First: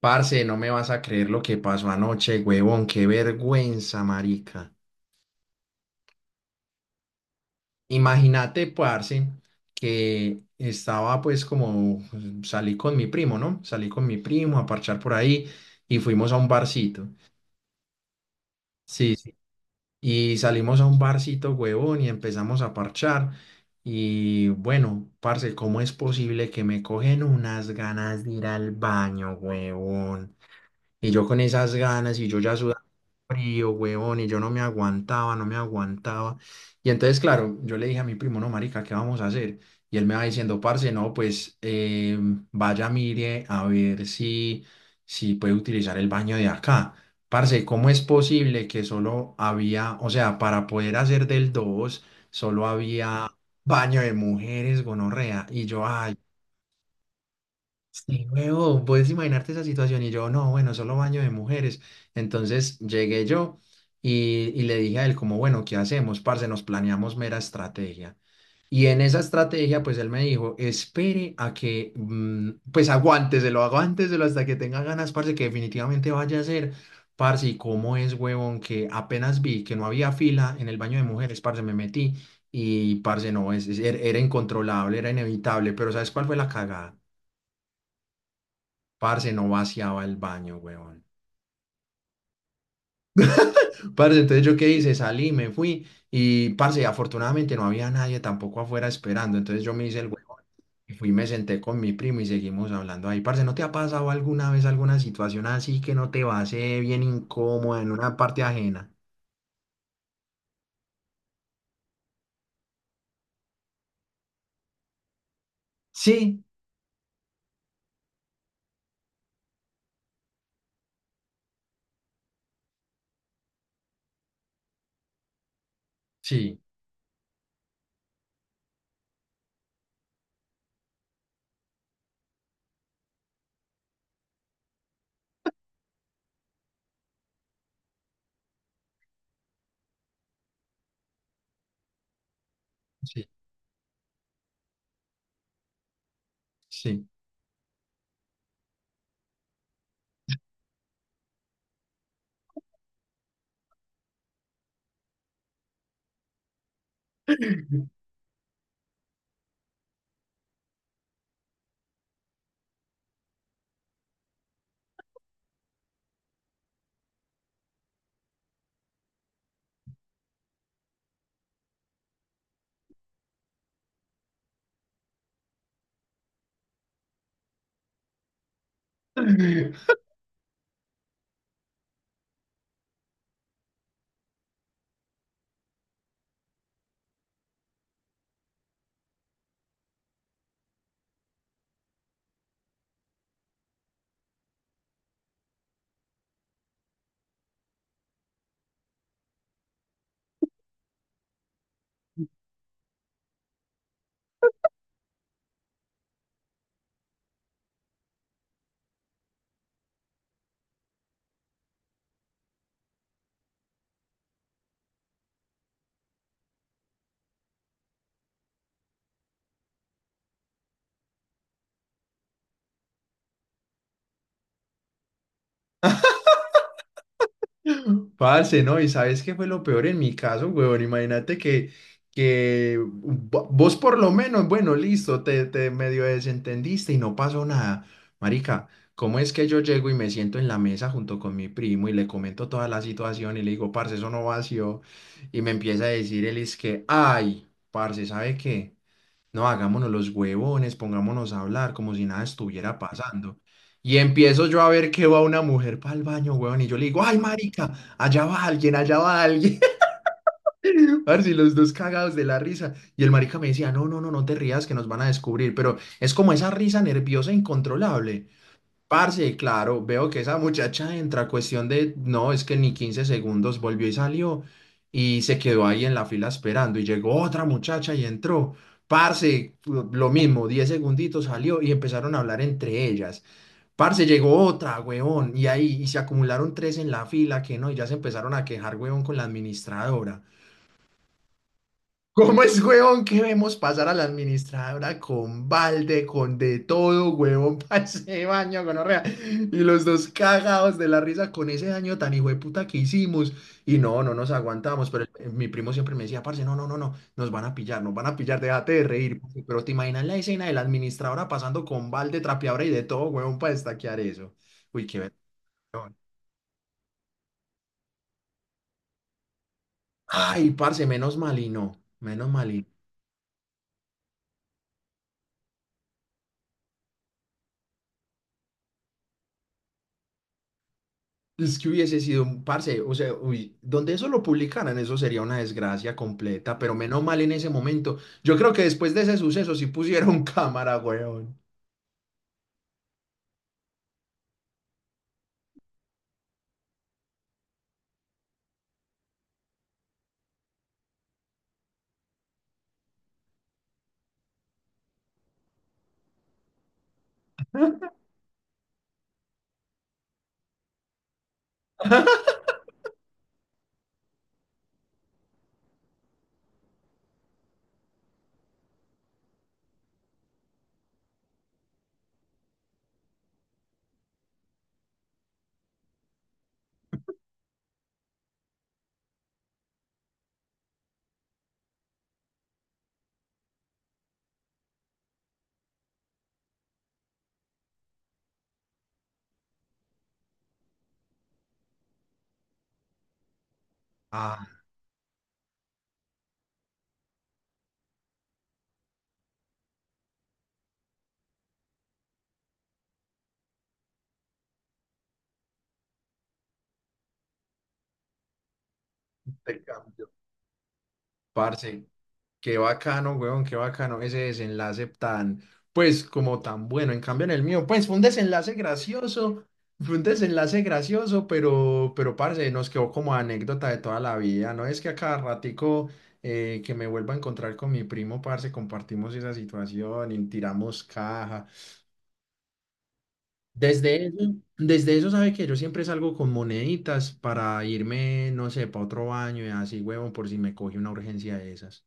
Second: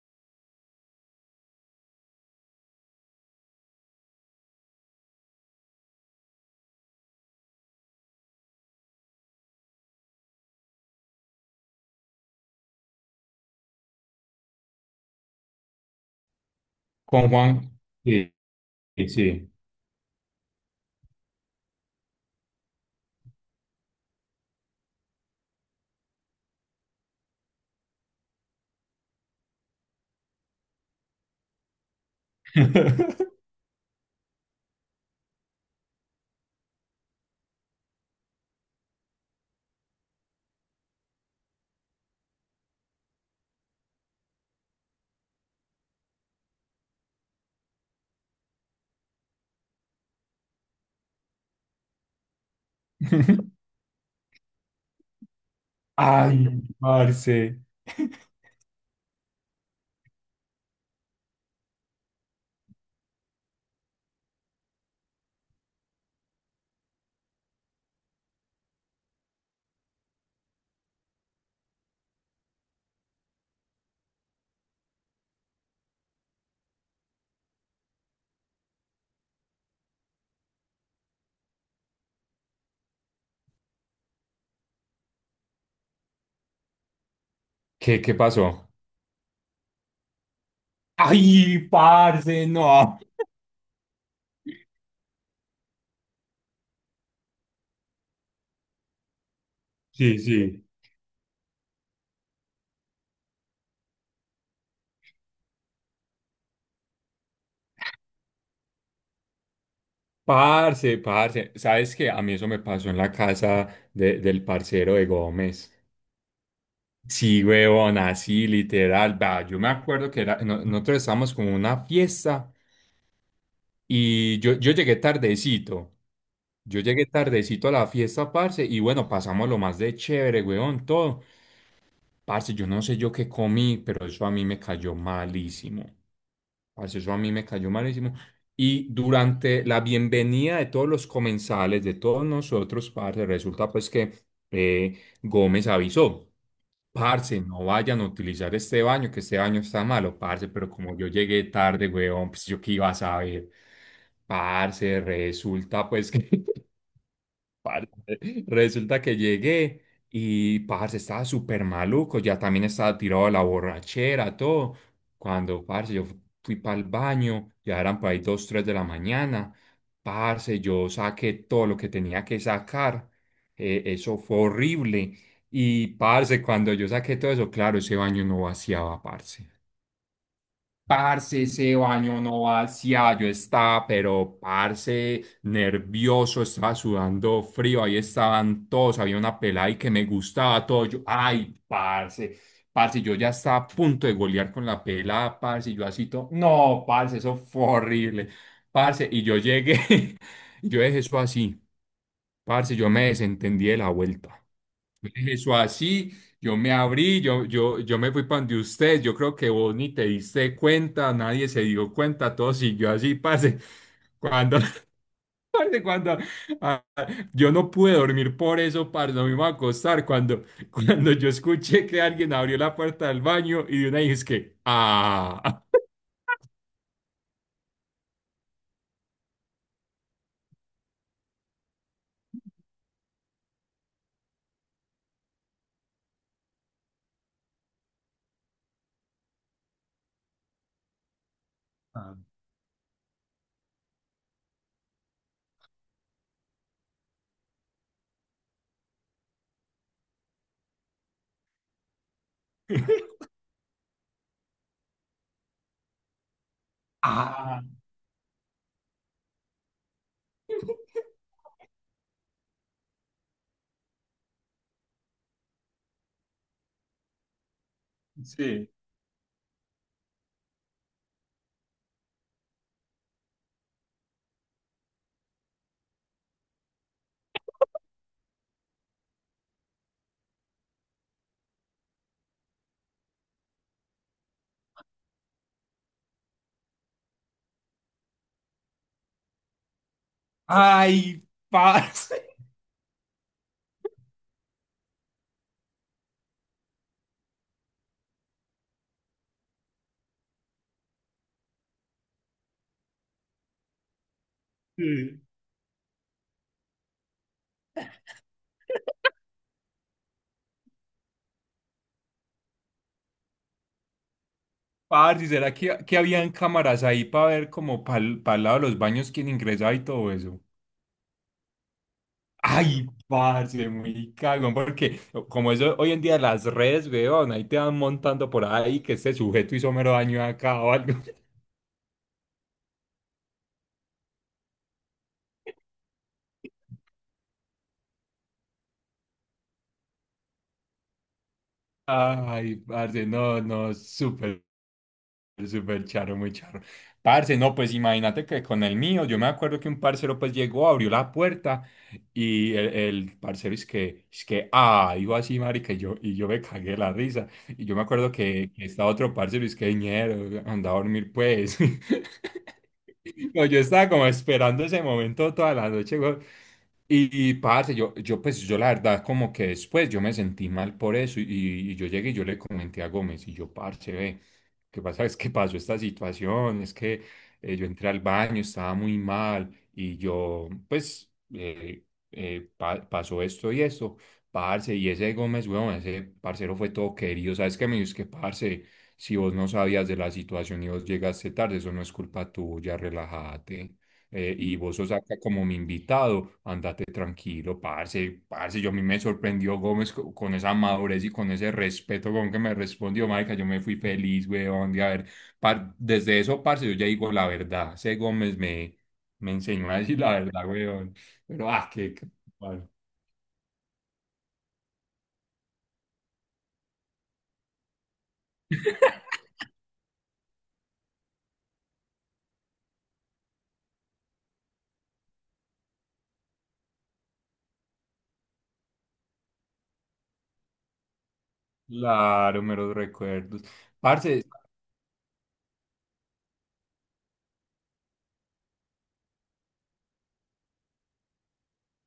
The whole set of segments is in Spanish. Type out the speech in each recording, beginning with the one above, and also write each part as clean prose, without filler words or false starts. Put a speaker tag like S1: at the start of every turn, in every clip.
S1: Parce, no me vas a creer lo que pasó anoche, huevón, qué vergüenza, marica. Imagínate, parce, que estaba pues como salí con mi primo, ¿no? Salí con mi primo a parchar por ahí y fuimos a un barcito.
S2: Con Juan. Y
S1: Sí, sí.
S2: sí.
S1: Y salimos a un barcito, huevón, y empezamos a parchar. Y bueno, parce, ¿cómo es posible que me cogen unas ganas de ir al baño, huevón? Y yo con esas ganas y yo ya sudando frío, huevón, y yo no me aguantaba, no me aguantaba. Y entonces, claro, yo le dije a mi primo, no, marica, ¿qué vamos a hacer? Y él me va diciendo, parce, no, pues vaya, mire, a ver si puede utilizar el baño de acá. Parce, ¿cómo es posible que solo había, o sea, para poder hacer del 2 solo había baño de mujeres, gonorrea? Y yo, ay,
S2: Ay, parce.
S1: sí, huevón, puedes imaginarte esa situación y yo, no, bueno, solo baño de mujeres. Entonces llegué yo y, y le dije a él como, bueno, ¿qué hacemos, parce? Nos planeamos mera estrategia. Y en esa estrategia, pues él me dijo, espere a que, pues aguánteselo, aguánteselo hasta que tenga ganas, parce, que definitivamente vaya a ser. Parce, ¿y cómo es, huevón? Que apenas vi que no había fila en el baño de mujeres, parce, me metí y, parce, no, era incontrolable, era inevitable, pero ¿sabes cuál fue la cagada?
S2: ¿Qué pasó?
S1: Parce, no vaciaba el baño, weón.
S2: Ay, parce, no.
S1: Parce, entonces yo qué hice, salí, me fui y, parce, afortunadamente no había nadie tampoco afuera esperando. Entonces yo me hice el weón
S2: Sí, sí.
S1: y fui, me senté con mi primo y seguimos hablando ahí. Parce, ¿no te ha pasado alguna vez alguna situación así que no te va a hacer bien incómoda en una parte ajena?
S2: Parce, parce. ¿Sabes qué? A mí eso me pasó en la casa del parcero de Gómez.
S1: Sí,
S2: Sí, huevón, así, literal. Va, yo me acuerdo que era, no- nosotros estábamos como en una fiesta y yo llegué tardecito.
S1: sí,
S2: Yo llegué tardecito a la fiesta, parce, y bueno, pasamos lo más de chévere, huevón, todo. Parce, yo no sé yo qué comí, pero eso a mí me cayó malísimo. Parce, eso a mí me cayó malísimo. Y durante la bienvenida de todos los comensales, de todos nosotros, parce,
S1: sí,
S2: resulta pues que Gómez avisó,
S1: sí.
S2: parce, no vayan a utilizar este baño, que este baño está malo, parce, pero como yo llegué tarde, weón, pues yo qué iba a saber. Parce, resulta pues que Parce, resulta que llegué y parce estaba súper maluco, ya también estaba tirado de la borrachera, todo. Cuando parce yo fui para el baño, ya eran por ahí dos, tres de la mañana. Parce, yo saqué todo lo que tenía que sacar. Eso fue horrible. Y parce, cuando yo saqué todo eso, claro, ese baño no vaciaba, parce. Parce, ese baño no vacía, yo estaba, pero parce, nervioso, estaba sudando frío, ahí estaban todos, había una pelada y que me gustaba todo, yo, ay, parce, parce, yo ya estaba a punto de golear con la pelada, parce, y yo así todo, no, parce, eso fue horrible, parce, y yo llegué, y yo dejé eso así, parce, yo me desentendí de la vuelta. Yo dejé eso así, yo me abrí, yo me fui para donde usted, yo creo que vos ni te diste cuenta, nadie se dio cuenta, todo siguió así, pase. Cuando, parce, cuando ah, yo no pude dormir por eso, parce, no me iba a acostar. Cuando, cuando yo escuché que alguien abrió la puerta del baño y de una dije, es que.
S1: Parce, ¿no? ¿Y sabes qué fue lo peor en mi caso, huevón? Imagínate que vos por lo menos, bueno, listo, te medio desentendiste y no pasó nada. Marica, ¿cómo es que yo llego y me siento en la mesa junto con mi primo y le
S2: Ah.
S1: comento toda la situación y le digo, parce, eso no vació? Y me empieza a decir él es que, ay, parce, ¿sabe qué? No, hagámonos los huevones, pongámonos a hablar como si nada estuviera pasando. Y empiezo yo a ver que va una mujer para el baño, huevón, y yo le digo, ay,
S2: Ah,
S1: marica, allá va alguien, allá va alguien. Parce, y los dos cagados de la risa. Y el marica me decía, no, no, no, no te rías que nos van a descubrir. Pero es como esa risa nerviosa incontrolable.
S2: sí.
S1: Parce, claro, veo que esa muchacha entra a cuestión de, no, es que ni 15 segundos volvió y salió y se quedó ahí en la fila esperando y llegó otra muchacha y entró. Parce, lo mismo, 10 segunditos salió y empezaron a hablar entre ellas. Parce, llegó otra, huevón, y ahí y se acumularon tres en la fila que no, y ya se empezaron a quejar, huevón, con la administradora.
S2: Ay, parce.
S1: ¿Cómo es, huevón, que vemos pasar a la administradora con balde, con de todo, huevón, para ese baño, gonorrea? Y los dos cagados de la risa con ese daño tan hijo de puta que hicimos. Y no, no nos aguantamos, pero mi primo siempre me decía, parce, no, no, no, no, nos van a pillar, nos van a pillar, déjate de reír. Parce". Pero te imaginas la escena de la administradora pasando con balde, trapeadora y de todo, huevón, para destaquear eso. Uy, qué
S2: Parce, ¿será que
S1: vergüenza.
S2: habían cámaras ahí para ver como para el lado de los baños quién ingresaba y todo eso?
S1: Ay, parce, menos mal y no, menos mal y no.
S2: Ay, parce, muy cagón, porque como eso hoy en día las redes, weón, ahí te van montando por ahí que este sujeto hizo mero daño acá o algo.
S1: Es que hubiese sido un parce, o sea, uy, donde eso lo publicaran, eso sería una desgracia completa, pero menos mal en ese momento. Yo creo que después de ese suceso sí pusieron cámara, weón.
S2: Ay, parce, no, no, Súper charro, muy charro. Parce, no, pues imagínate que con el mío, yo me acuerdo que un parcero pues llegó, abrió la puerta y el parcero es que, iba así, marica, y yo me cagué la risa. Y yo me acuerdo que estaba otro parcero y es que, ñero, anda a dormir pues. No, yo estaba como esperando ese momento toda la noche, weón. Y, parce, yo pues yo la verdad como que después yo me sentí mal por eso y yo llegué y yo le comenté a Gómez y yo, parce, ve. ¿Qué pasa? Es que pasó esta situación, es que yo entré al baño, estaba muy mal y yo, pues, pasó esto y esto, parce, y ese Gómez, weón, ese parcero fue todo querido, ¿sabes qué? Me dijo, es que, parce, si vos no sabías de la situación y vos llegaste tarde, eso no es culpa tuya, relájate y
S1: Ah,
S2: vos sos acá como mi invitado, andate tranquilo, parce, parce, yo a mí me sorprendió Gómez con, esa madurez y con ese respeto con que me respondió, marica, yo me fui feliz, weón, de haber, desde eso, parce, yo ya digo la verdad, ese Gómez me,
S1: te
S2: enseñó a decir
S1: cambio.
S2: la verdad, weón, pero, ah,
S1: Parce,
S2: qué, qué-
S1: qué bacano, weón, qué bacano ese desenlace tan, pues, como tan bueno. En cambio, en el mío, pues, fue un desenlace gracioso, fue un desenlace gracioso, pero, parce, nos quedó como anécdota de toda la vida. No es que a cada ratico que me vuelva a encontrar con mi primo, parce, compartimos esa situación y tiramos caja.
S2: Claro, meros recuerdos, parce.
S1: Desde eso, sabe que yo siempre salgo con moneditas para irme, no sé, para otro baño y así, huevón, por si me coge una urgencia de esas.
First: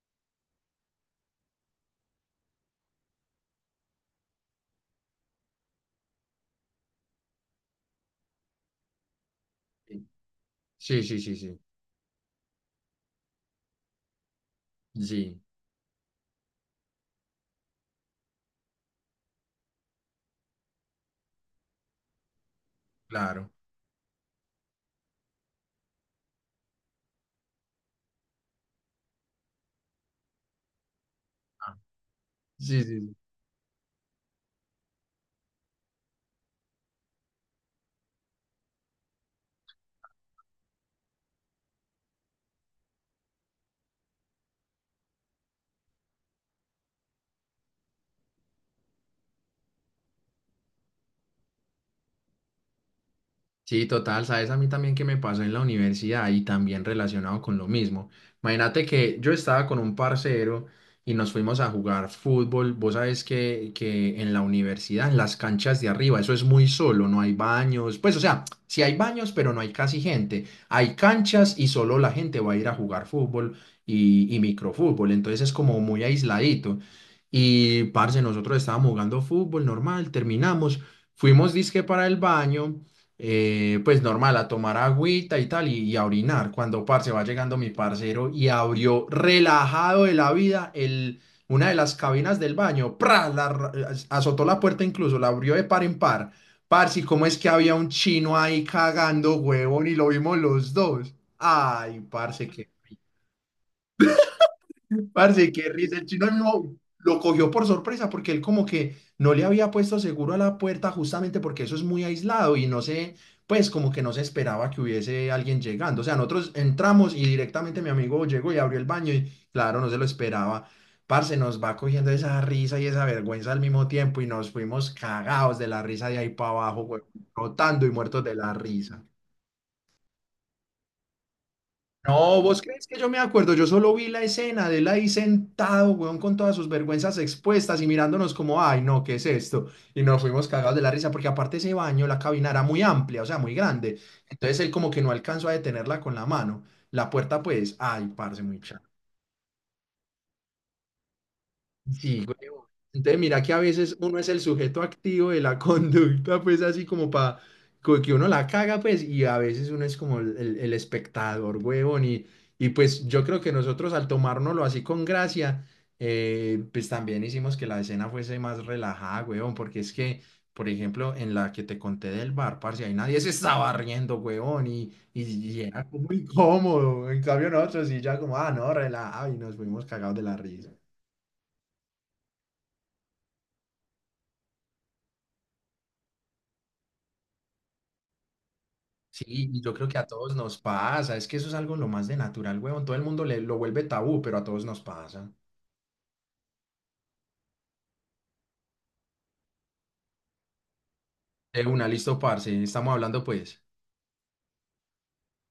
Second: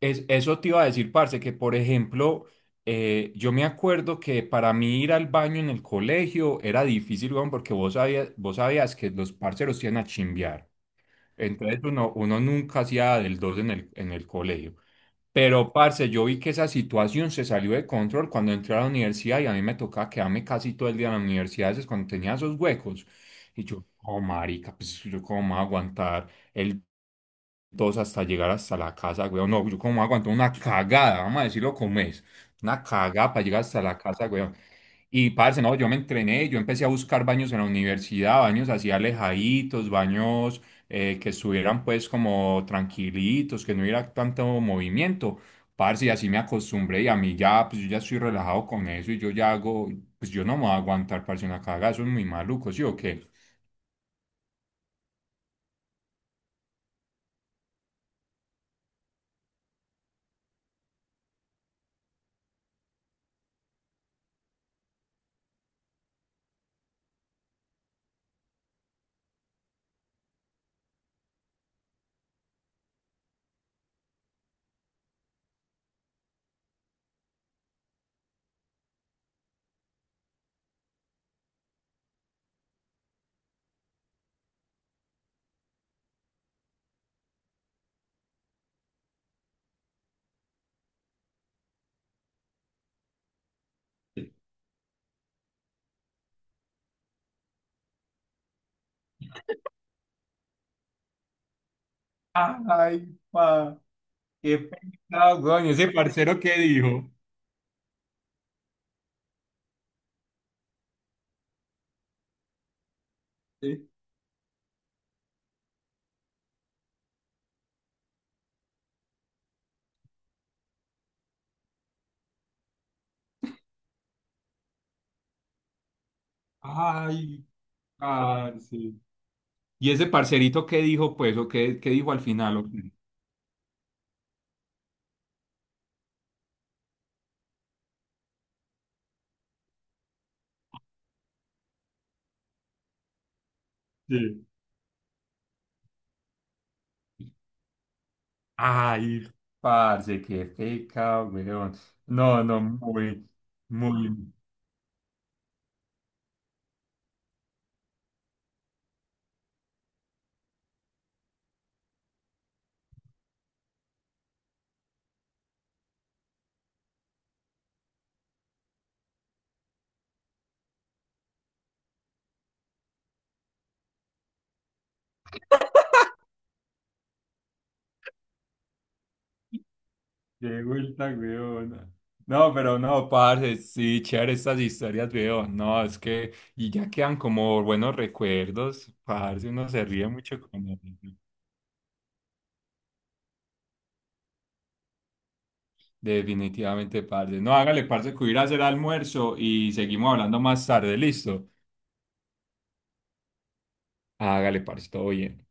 S2: Eso te iba a decir, parce, que por ejemplo, yo me acuerdo que para mí ir al baño en el colegio era difícil, weón, porque vos sabías que los parceros iban a chimbear.
S1: Sí, sí, sí, sí.
S2: Entonces uno nunca hacía del dos en el colegio.
S1: Sí.
S2: Pero, parce, yo vi que esa situación se salió de control cuando entré a la universidad y a mí me tocaba quedarme casi todo el día en la universidad, es cuando tenía esos huecos.
S1: Claro.
S2: Y yo, oh, marica, pues yo cómo me voy a aguantar el todos hasta llegar hasta la casa, weón. No, yo como aguanto una cagada, vamos a decirlo
S1: Ah,
S2: como es. Una
S1: sí, sí, sí.
S2: cagada para llegar hasta la casa, weón. Y parce, no, yo me entrené, yo empecé a buscar baños en la universidad, baños así alejaditos, baños que estuvieran pues como tranquilitos, que no hubiera tanto movimiento. Parce, y así me acostumbré y a mí ya, pues yo ya estoy relajado con eso y yo ya hago, pues yo no me voy a aguantar, parce, una cagada, eso es muy maluco, ¿sí o qué?
S1: Sí, total, sabes a mí también que me pasó en la universidad y también relacionado con lo mismo. Imagínate que yo estaba con un parcero y nos fuimos a jugar fútbol. Vos sabés que en la universidad, en las canchas de arriba, eso es muy solo, no hay baños. Pues o sea, sí hay baños, pero no hay casi gente. Hay canchas y solo la gente va a ir a jugar fútbol y microfútbol. Entonces es como muy aisladito. Y parce, nosotros estábamos jugando fútbol normal, terminamos, fuimos disque para el baño pues normal, a tomar agüita y tal, y a orinar. Cuando, parce, va llegando mi parcero y abrió relajado de la vida una de las cabinas del baño, ¡pra! Azotó la puerta incluso, la abrió de par en par. Parce, ¿y cómo es que había un chino ahí cagando, huevón, y lo vimos los dos? Ay, parce, qué...
S2: Ay, pa, qué pecado,
S1: Parce, qué
S2: coño. Ese
S1: risa. El chino
S2: parcero que
S1: mismo
S2: dijo.
S1: lo cogió por sorpresa porque él como que no le había puesto seguro a la puerta justamente porque eso es muy aislado y no sé, pues
S2: Sí.
S1: como que no se esperaba que hubiese alguien llegando. O sea, nosotros entramos y directamente mi amigo llegó y abrió el baño y claro, no se lo esperaba. Parce, nos va cogiendo esa risa y esa vergüenza al mismo tiempo y nos fuimos cagados de la risa de ahí para abajo, güey,
S2: Ay,
S1: rotando y muertos de la
S2: ay, sí.
S1: risa.
S2: ¿Y ese parcerito qué dijo, pues, o qué dijo al
S1: No,
S2: final?
S1: ¿vos
S2: ¿O
S1: crees
S2: qué?
S1: que yo me acuerdo? Yo solo vi la escena de él ahí sentado, weón, con todas sus vergüenzas expuestas y mirándonos como, ay, no, ¿qué es esto? Y nos fuimos cagados de la risa porque aparte ese baño, la cabina era muy amplia, o sea, muy grande.
S2: Sí.
S1: Entonces él como que no alcanzó a detenerla con la mano. La puerta, pues, ay, parce, muy chato.
S2: Ay, parce, qué feca, weón.
S1: Sí, güey.
S2: No, no,
S1: Entonces,
S2: muy,
S1: mira que a veces uno es
S2: muy,
S1: el sujeto activo de la conducta, pues así como para que uno la caga, pues, y a veces uno es como el espectador, huevón. Y pues yo creo que nosotros al tomárnoslo así con gracia, pues también hicimos que la escena fuese más relajada, huevón, porque es que, por ejemplo, en la que te conté del bar, parce, ahí nadie se estaba riendo, huevón, y era como incómodo. En cambio, nosotros sí ya como, ah, no, relajado, y nos fuimos cagados de la
S2: qué
S1: risa.
S2: vuelta, weón. No, pero no, parce, sí, chévere estas historias, weón. No, es que, y ya quedan como buenos recuerdos,
S1: Sí,
S2: parce,
S1: y
S2: uno
S1: yo
S2: se
S1: creo que a
S2: ríe
S1: todos
S2: mucho
S1: nos
S2: con eso.
S1: pasa, es que eso es algo lo más de natural, huevón, todo el mundo le, lo vuelve tabú, pero a todos nos pasa.
S2: Definitivamente, parce. No, hágale, parce, que voy a ir a hacer almuerzo y seguimos hablando más tarde, listo.
S1: De una, listo, parce, estamos hablando pues.
S2: Hágale, parce, todo bien.